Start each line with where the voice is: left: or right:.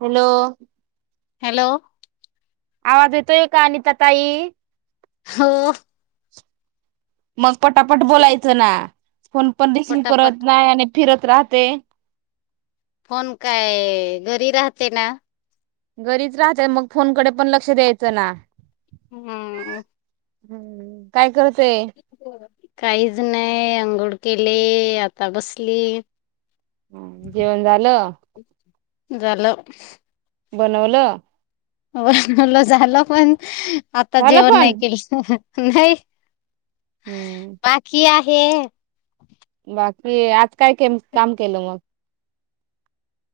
right: Hello,
left: hello,
right: आवाज येतोय का अनिता ताई,
left: हो,
right: मग पटापट बोलायचं ना, फोन पण रिसीव
left: पटापट
right: करत नाही आणि फिरत राहत, ते
left: फोन काय घरी राहते ना,
right: घरीच राहतेय मग फोनकडे पण लक्ष द्यायचं ना,
left: हम
right: हम्म काय करत
left: काहीच नाही अंघोळ केले आता बसली
right: हम जेवण झालं
left: झाल
right: बनवलं
left: नल झालं पण आता
right: झालं
left: जेवण नाही
right: पण
left: केलं ह नाही
right: हम्म
left: हे
right: बाकी आज काय के काम केलं मग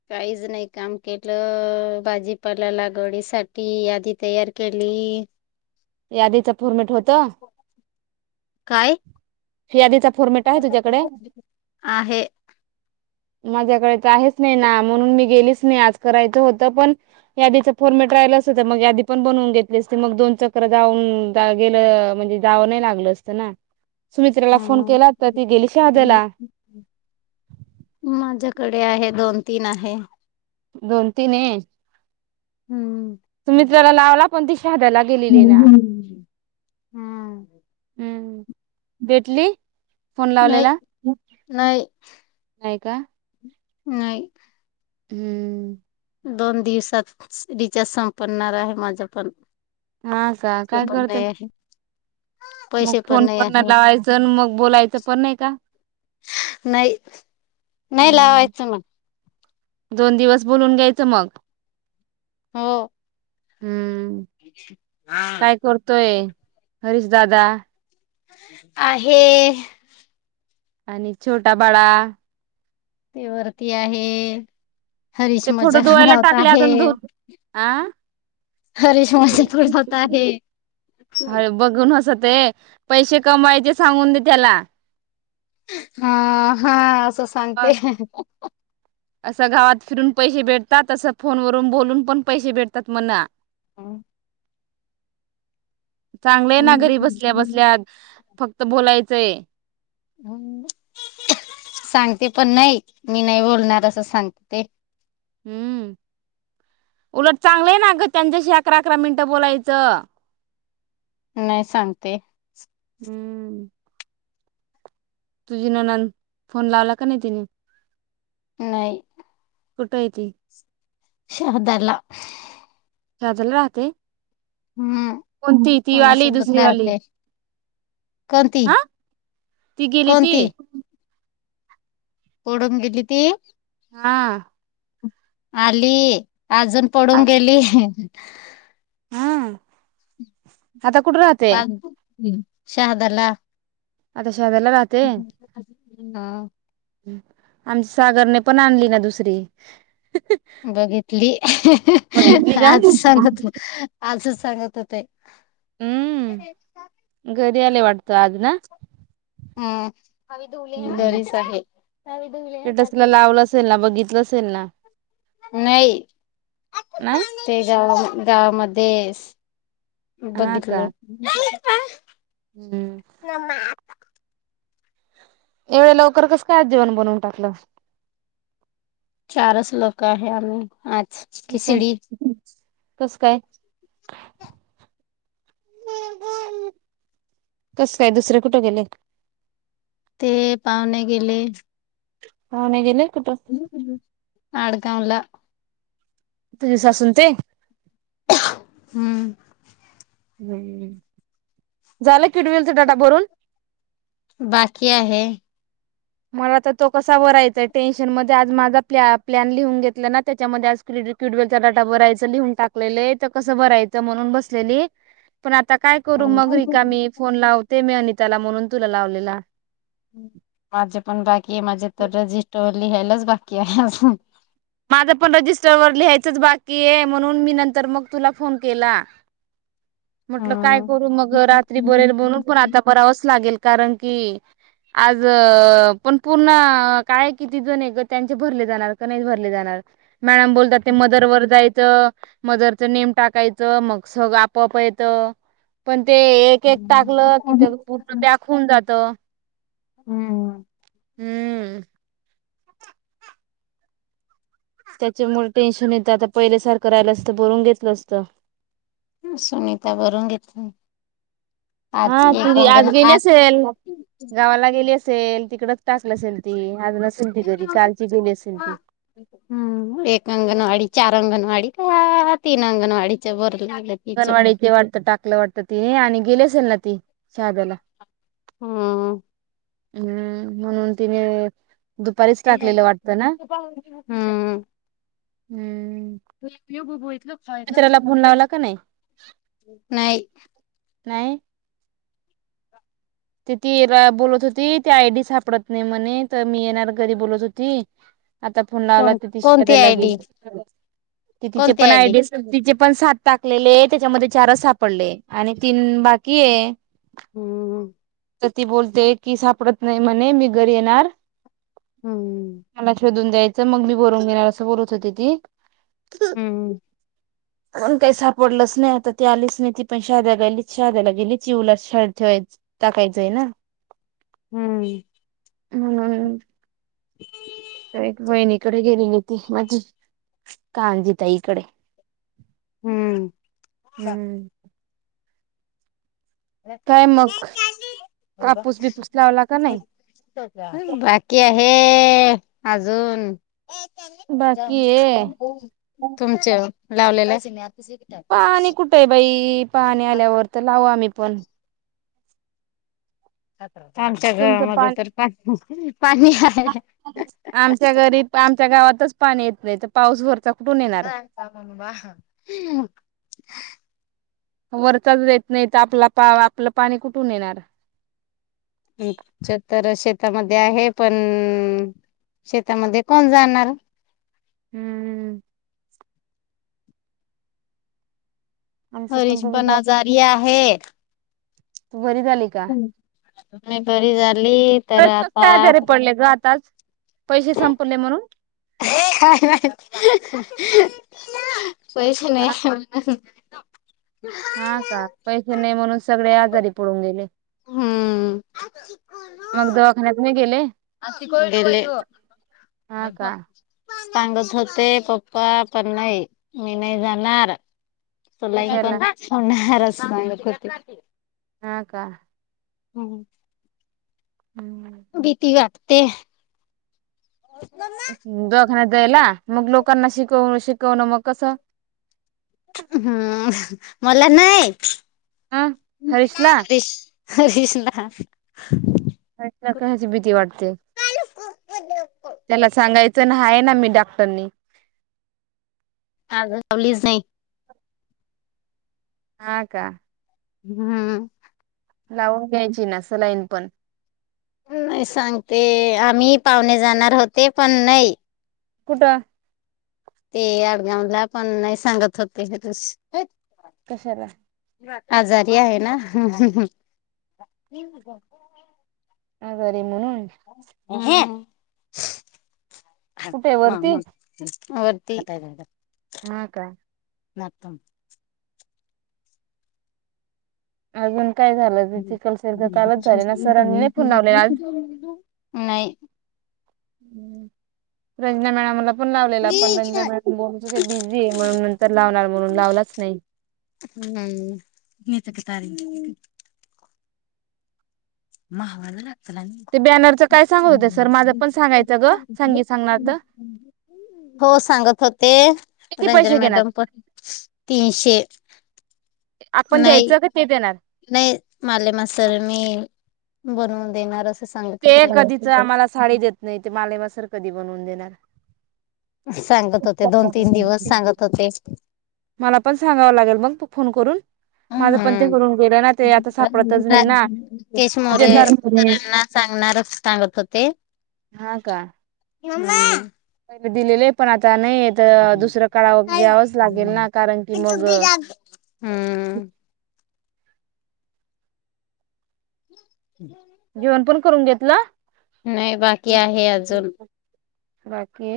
left: काहीच नाही काम केलं भाजीपाला लागवडी सा आधी तयार केली अ
right: यादीच फर्मेट होत
left: काय
right: ह आदीचा
left: आहे
right: माझ्याकडे तर आहेच नाही ना म्हणून मी गेलीच नाही आज करायचं होतं पण याच फोर मटर मग याी पण बनवून घेतली असते मग दोन चक्र जाऊन गेलं म्हणजे जावं नाही लागलं चना सुमित्राला फोन
left: हम्म.
right: केला तर ती गेली शहादल
left: कडे आहे दोन तीन आहे
right: दोन तीन हे
left: हम्म
right: त मित्राला लावला पण ती शहाद्याला गेलेली ना
left: हम् ह् हम्
right: हम् भेटली फोन
left: नाही
right: लावलेला नाही का
left: नाही
right: हम्म
left: दोन दिवसात रिचार्ज संपनणार आहे माझं पण
right: हा का
left: ते
right: काय
left: पण
right: करते
left: नाही आहे
right: मग फोन पण नाही लावायचं मग बोलायचं पण नाही का
left: नाही नाही
right: हम्म
left: लावायचं मग
right: दोन दिवस बोलून घ्यायचं मग
left: हो
right: हम्म
left: हा
right: काय करतोय हरीश दादा
left: आहेहे
right: आणि छोटा बळा
left: ते वरती आहे हरीश
right: ते फोटो
left: मजाक
right: धुवायला
left: रावत
right: टाकले
left: आहे
right: अजून धू आ
left: हरेशस पड होत आहे
right: ते पैसे कमायचे सांगून दे त्याला
left: हा हा असं सांगते
right: असं गावात फिरून पैसे भेटतात असं फोन वून बोलून पण पैसे भेटतात मना
left: हम
right: चांगलंय ना घरी बसल्या
left: हम्म.
right: बसल्यात फक्त बोलायचंय
left: ह् सांगते पण नाही मी नाही बोलणार असं सांगते त
right: हम्म उलट चांगलंय ना
left: नाही सांगते
right: हम्म तुझी नणंद फोन लावला का नाही तिने
left: नाही
right: कुठयती
left: शहदला
right: खजला राहते
left: हम्म
right: कोणती ती वाली
left: कोणासोबत
right: दुसरी वाली
left: राहते कोणती
right: हा ती गेली ती
left: कोणती पडून गेली ती
right: हा
left: आली अजून पडून गेली
right: हम आता कुठ राहते
left: हम् शहादला
right: आता शहदला राहते
left: हा
right: आमच्या सागरने पण आणली ना दुसरी
left: बघितली
right: बघितली का
left: आज सांगत आजच सांगत होते ते
right: गेले वाटते अज ना
left: हम्म
right: हम्
left: घरीच आहे
right: स्टेटस्ला लावलं असेल ना बघित सेल ना
left: नाही
right: नाही
left: ते गावा गावामध्ये
right: हा का
left: बघितलं
right: हम्म एवढे लवकर कस काय आज जीवन बनवून टाकलं
left: चारच लोक आहे आम्ही आज
right: कोण
left: खिचडी
right: कोण कस काय कस काय दुसरे कुठे गेले
left: ते पाहुणे गेले
right: पाहुणे गेले कुठं
left: आडगावला
right: तुझ सासूनच आहे
left: हम्म
right: हम् झालं किड मिलच डबा भरून
left: बाकी आहे.
right: मला तर तो कसा वरायचा टेन्शन मध्ये आज माझा प प्लॅन लिहून घेतला ना त्याच्यामध्ये आज क किड वेल चा डाटा भरायचा लिहून टाकलेय तर कस भरायच म्हणून बसलेली पण आत काय करू मग रिकामी फोन लावते मी अनिताला म्हणून तुला लावलेला
left: माझे पण बाकी आहे माझे तर रजिस्टरवर लिहायलाच बाकी आहे अजून
right: माझं पण रजिस्टरवर लिहायचंच बाकी आहे म्हणून मी न तर मग तुला फोन केला म्हटलं काय
left: हम्म.
right: करू मग रात्री बरेल बनून पण आता बरावंच लागेल कारण कि आज पण पूर्ण काय किती जण आहे ग त्यांचे भरले जाणार काय नाय भरले जाणार मॅडम बोलतात ते मदर वर जाय च मदर च नेम टाकायचं मग सगळं आपोआप येत पण ते एक एक टाकलं की त्यारण दाखवून जात
left: हम्म
right: हम्म त्याच्यामुळे टेन्शन येतं आता पहिल्या सारखं राहिलं असतं बरून घेतलं असतं
left: सुनीता भरून घेतली. आज
right: हा
left: एक
right: तुरी आज
left: अंगण
right: गेली असेल गावाला गेली. असेल तिकडक ताासला असेल ती आज नसेल ती घरी कालची गेली असेल ती.
left: हम्म एक अंगणवाडी चार अंगणवाडी ह तीन अंगणवाडीच्या बर
right: अंगणवाडी इथे वाटत टाकलं वाटतं तिने आणि गेली असेल ना ती शहाद्याला
left: हम्म
right: हम्म म्हणून तिने दुपारीच टाकलेलं वाटतं ना
left: हम. त
right: हम्म
left: ब
right: मित्राला फोन लावला का नाही
left: नाही
right: नाही ते ती बोलत होती ती आयडी सापडत नाही म्हणे तर मी येणार घरी बोलत होती आता फोन लावला
left: कोण
right: तिथि
left: कोणती
right: शेरायला गेल
left: आयडी
right: तिचे
left: कोणती
right: पण
left: आयडी
right: आयडिया त आपण सात टाकलेले त्याच्यामध्ये चारच सापडले आणि तीन बाकी आहे
left: हम्म.
right: तर ती बोलते की सापडत नाही म्हणे मी घरी येणार.
left: हम्म
right: मला शोधून द्यायचं मग मी बरून घेणार अस बोलत होते ती,
left: हम्म,
right: कोण काही सापडलंच नाही आता ती आलीच नाही ती पण शाद्याला गयलीच शाद्याला गेली चिऊला शाळेत ठेवायच टाकायचंय ना
left: हम्म,
right: म्हणून वहिणीकडे गेलेली होती माझी कांजी ताई कडे
left: हम्म
right: हम्म. काय मग. कापूस बिपूस लावला का नाही
left: बाकी आहे. अजून
right: बाकी आहे
left: तुमच्या लावलेला सिने
right: पाणी कुठे आहे बाई पाणी आल्यावर तर लावू आम्ही पण
left: आमच्या
right: तुमचं
left: घरामध्ये
right: पान
left: तर पाणी पाणी आहे
right: आमच्या घरी आमच्या गावातच पाणी येत नाही तर पाऊस वरचं
left: हा कामाबा
right: वरचाच देत नाही तर आपलं पा आपलं पाणी कुठून येणार
left: तर शेतामध्ये आहे पण शेतामध्ये कोण जाणार.
right: हम्मम आमचं
left: हरीश
right: तसंच
left: पण अजारी आहे.
right: तू बरी झाली का.
left: मी बरी झाली तर
right: बरच कस
left: आता,
right: काय आजारी पडले ग आताच पैसे संपले म्हणून?
left: हायय [inaudible] पैसे
right: हा
left: नाही म
right: हा का पैसे नाही, म्हणून सगळे आजारी पडून गेले.
left: हम्म
right: मग दवाखान्यात नाही गेले.
left: दिले.
right: हा का
left: सांगत होते पप्पा पण नाही मी नाही जाणार. सलाईन पण
right: कशाला
left: होणारच नाही.
right: हा का.
left: हम्म.
right: हम्म
left: भीती वाटते.
right: दवाखान्यात जायला मग लोकांना शिकव, शिकवणं, मग कसं
left: हम्म मला नाही.
right: ह हरीशला
left: [unintelligible] हरीष ला
right: हर्षला कशाची भीती वाटते.
left: हा [inaudible]
right: त्याला सांगायचं ना, आहे ना मी डॉक्टरनी
left: आज लावलीच नाही.
right: हा का.
left: हम्म.
right: लावून घ्यायची ना, सलाईन पण
left: नाही सांगते आम्ही पाहुणे जाणार होते. पण नाही
right: कुठं?
left: ते आडगावला पण नाही सांगत होते. [unintelligible]
right: कशाला?
left: आजारी आहे ना,
right: आजारी म्हणून
left: घे
right: कुठे
left: मांग
right: वरती
left: मांगा वरती काय?
right: ह का
left: नतम
right: आग काय झालं तेथिकलसर्ग कालच झाले ना, सर आणि नाही फोन लावलेला आज
left: नाही
right: ् रंजना मॅडमला पण लावलेला पण रंजा
left: हम्म
right: मॅड बोच ते बिझी आहे म्हणून नंतर लावणार म्हणून लावलाच नाही
left: हम्त क तरी माहावाल ढतरदद
right: ते बॅनरचं काय सांगत होते सर माझं पण सांगायचं ग सांगी सांगणार तर
left: हो सांगत होते
right: किती
left: रंजन
right: पैसे घेणार?
left: मॅडम पण तीनशे
right: आपण
left: नाही
right: द्यायचं क ते दे येणार
left: नाही माले मासर मी बनवून देणार अस
right: ते कधीच आम्हाला साडी देत नाही ते माले म सर कधी बनवून देणार
left: सांगत होते दोन तीन दिवस सांगत होते.
right: मला पण सांगावं लागेल मग फोन करून माझं पण ते
left: हम्म
right: करून गेलं ना ते आता सापडतच नाही ना
left: राकेश मोरे
right: तुझ्यासारख
left: सरांना सांगणारच सांगत होते
right: हा का
left: येवंद
right: दिलेले आहे पण आता नाही दुसरं काळावर घ्यावंच लागेल ना कारण की मग
left: हम्
right: जेवण पण करून घेतला
left: नाही बाकी आहे अजून
right: बाकी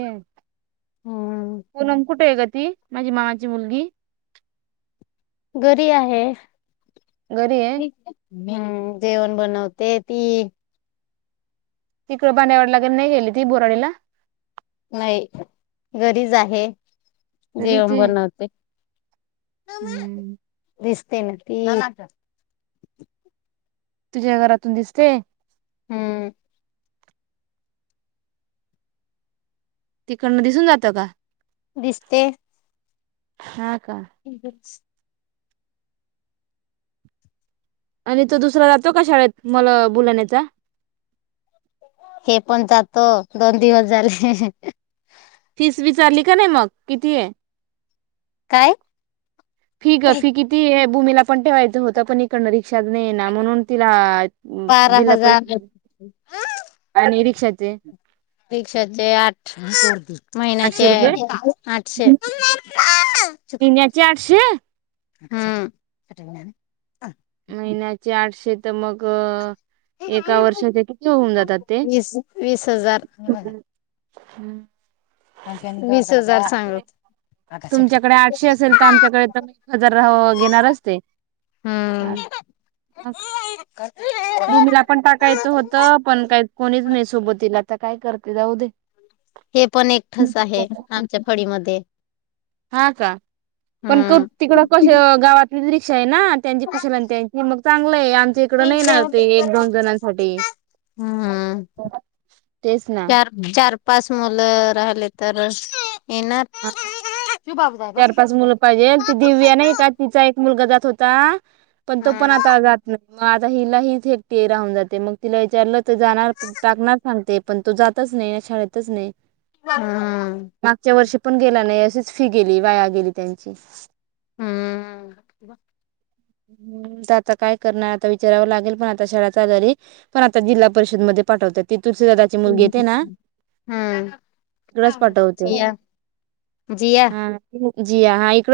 left: हम्म
right: पनम कुठे आहे का ती माझी माची मुलगी
left: घरी आहे
right: घरी आहे
left: हम्म जेवण बनवते ती
right: तिकडं बांडावरलागेर नाही गेली ती बोराणीला
left: नाही घरीच आहे
right: घरीच
left: जेवण
right: आहे
left: बनवते
right: हम्म
left: दिस ते न ते
right: तुझ्या घरातून दिसते
left: हम्म
right: तिकडनं दिसून जात का
left: दिसते
right: हा का
left: ठीक आहे
right: आणि तो दुसरा जातो का शाळेत मला बोलाण्याचा
left: हे पण जातो दोन दिवस झाले
right: फीस विचारली का नाही मग किती आहे
left: काय
right: फी ग फी किती भूमीला पण ठेवायचं होतं पण इकडणार शिक्ष न ना म्हणून तिला
left: बारा
right: जिल्हा
left: हजार
right: परिषद हा निरीक्षाेत
left: रिक्षाचे आठ
right: आठशे
left: महिन्याचे
right: रुपये
left: आठशे
right: तण्याचे आठशे
left: ह
right: महिन्याचे आठशे तर मग एका वर्षाचे किती होऊन जातात ते
left: वीस वीस हजार
right: हम्म
left: वीस हजार सांगत
right: तुमच्याकडे आठशे असेल तर आमच्याकडे तर एक हजार रा घेणार असते
left: का
right: भूमीला पण टाकायचं होतं पण काही कोणीच नाही सोबतीला, आता काय करते जाऊ दे
left: हे पण एक ठस आहे. आमच्या फळीमध्ये
right: हा का पण क
left: हम्म
right: तिकडं कस गावातली ना, त्यांची कुशल आणि त्यांची मग चांगलं आहे आमच्या इकड नई णा ते एक दोन जणांसाठी
left: हम्म
right: तेच ना
left: चार चार पाच मुलं राहिले तरच
right: हा चार पाच मुलं पाहिजेल ती दिव्या नाही का तिचा एक मुलगा जात होत. ता पण तो पण
left: हम्म
right: आता जात नाही. मग आता हिला हीच एकटी राहून जाते मग तिला विचारलं तर जाणार टाकणार सांगते. पण तो जातच नाही ना शाळेतच नाही.
left: हम्म.
right: मागच्या वर्षी पण गेला नाही अशीच फी गेली वाया गेली त्यांची.
left: हम्म.
right: हम्म त आता काय करणार आता विचारावं लागेल पण आता आत शाळा चालू झाली. पण आता जिल्हा परिषदमध्ये. पाठवते ती [unintelligible] दादाची मुलगी येते ना,
left: हम्म
right: तिकडच पाठवतो.
left: जिया जिया
right: हा जीया हा इकडे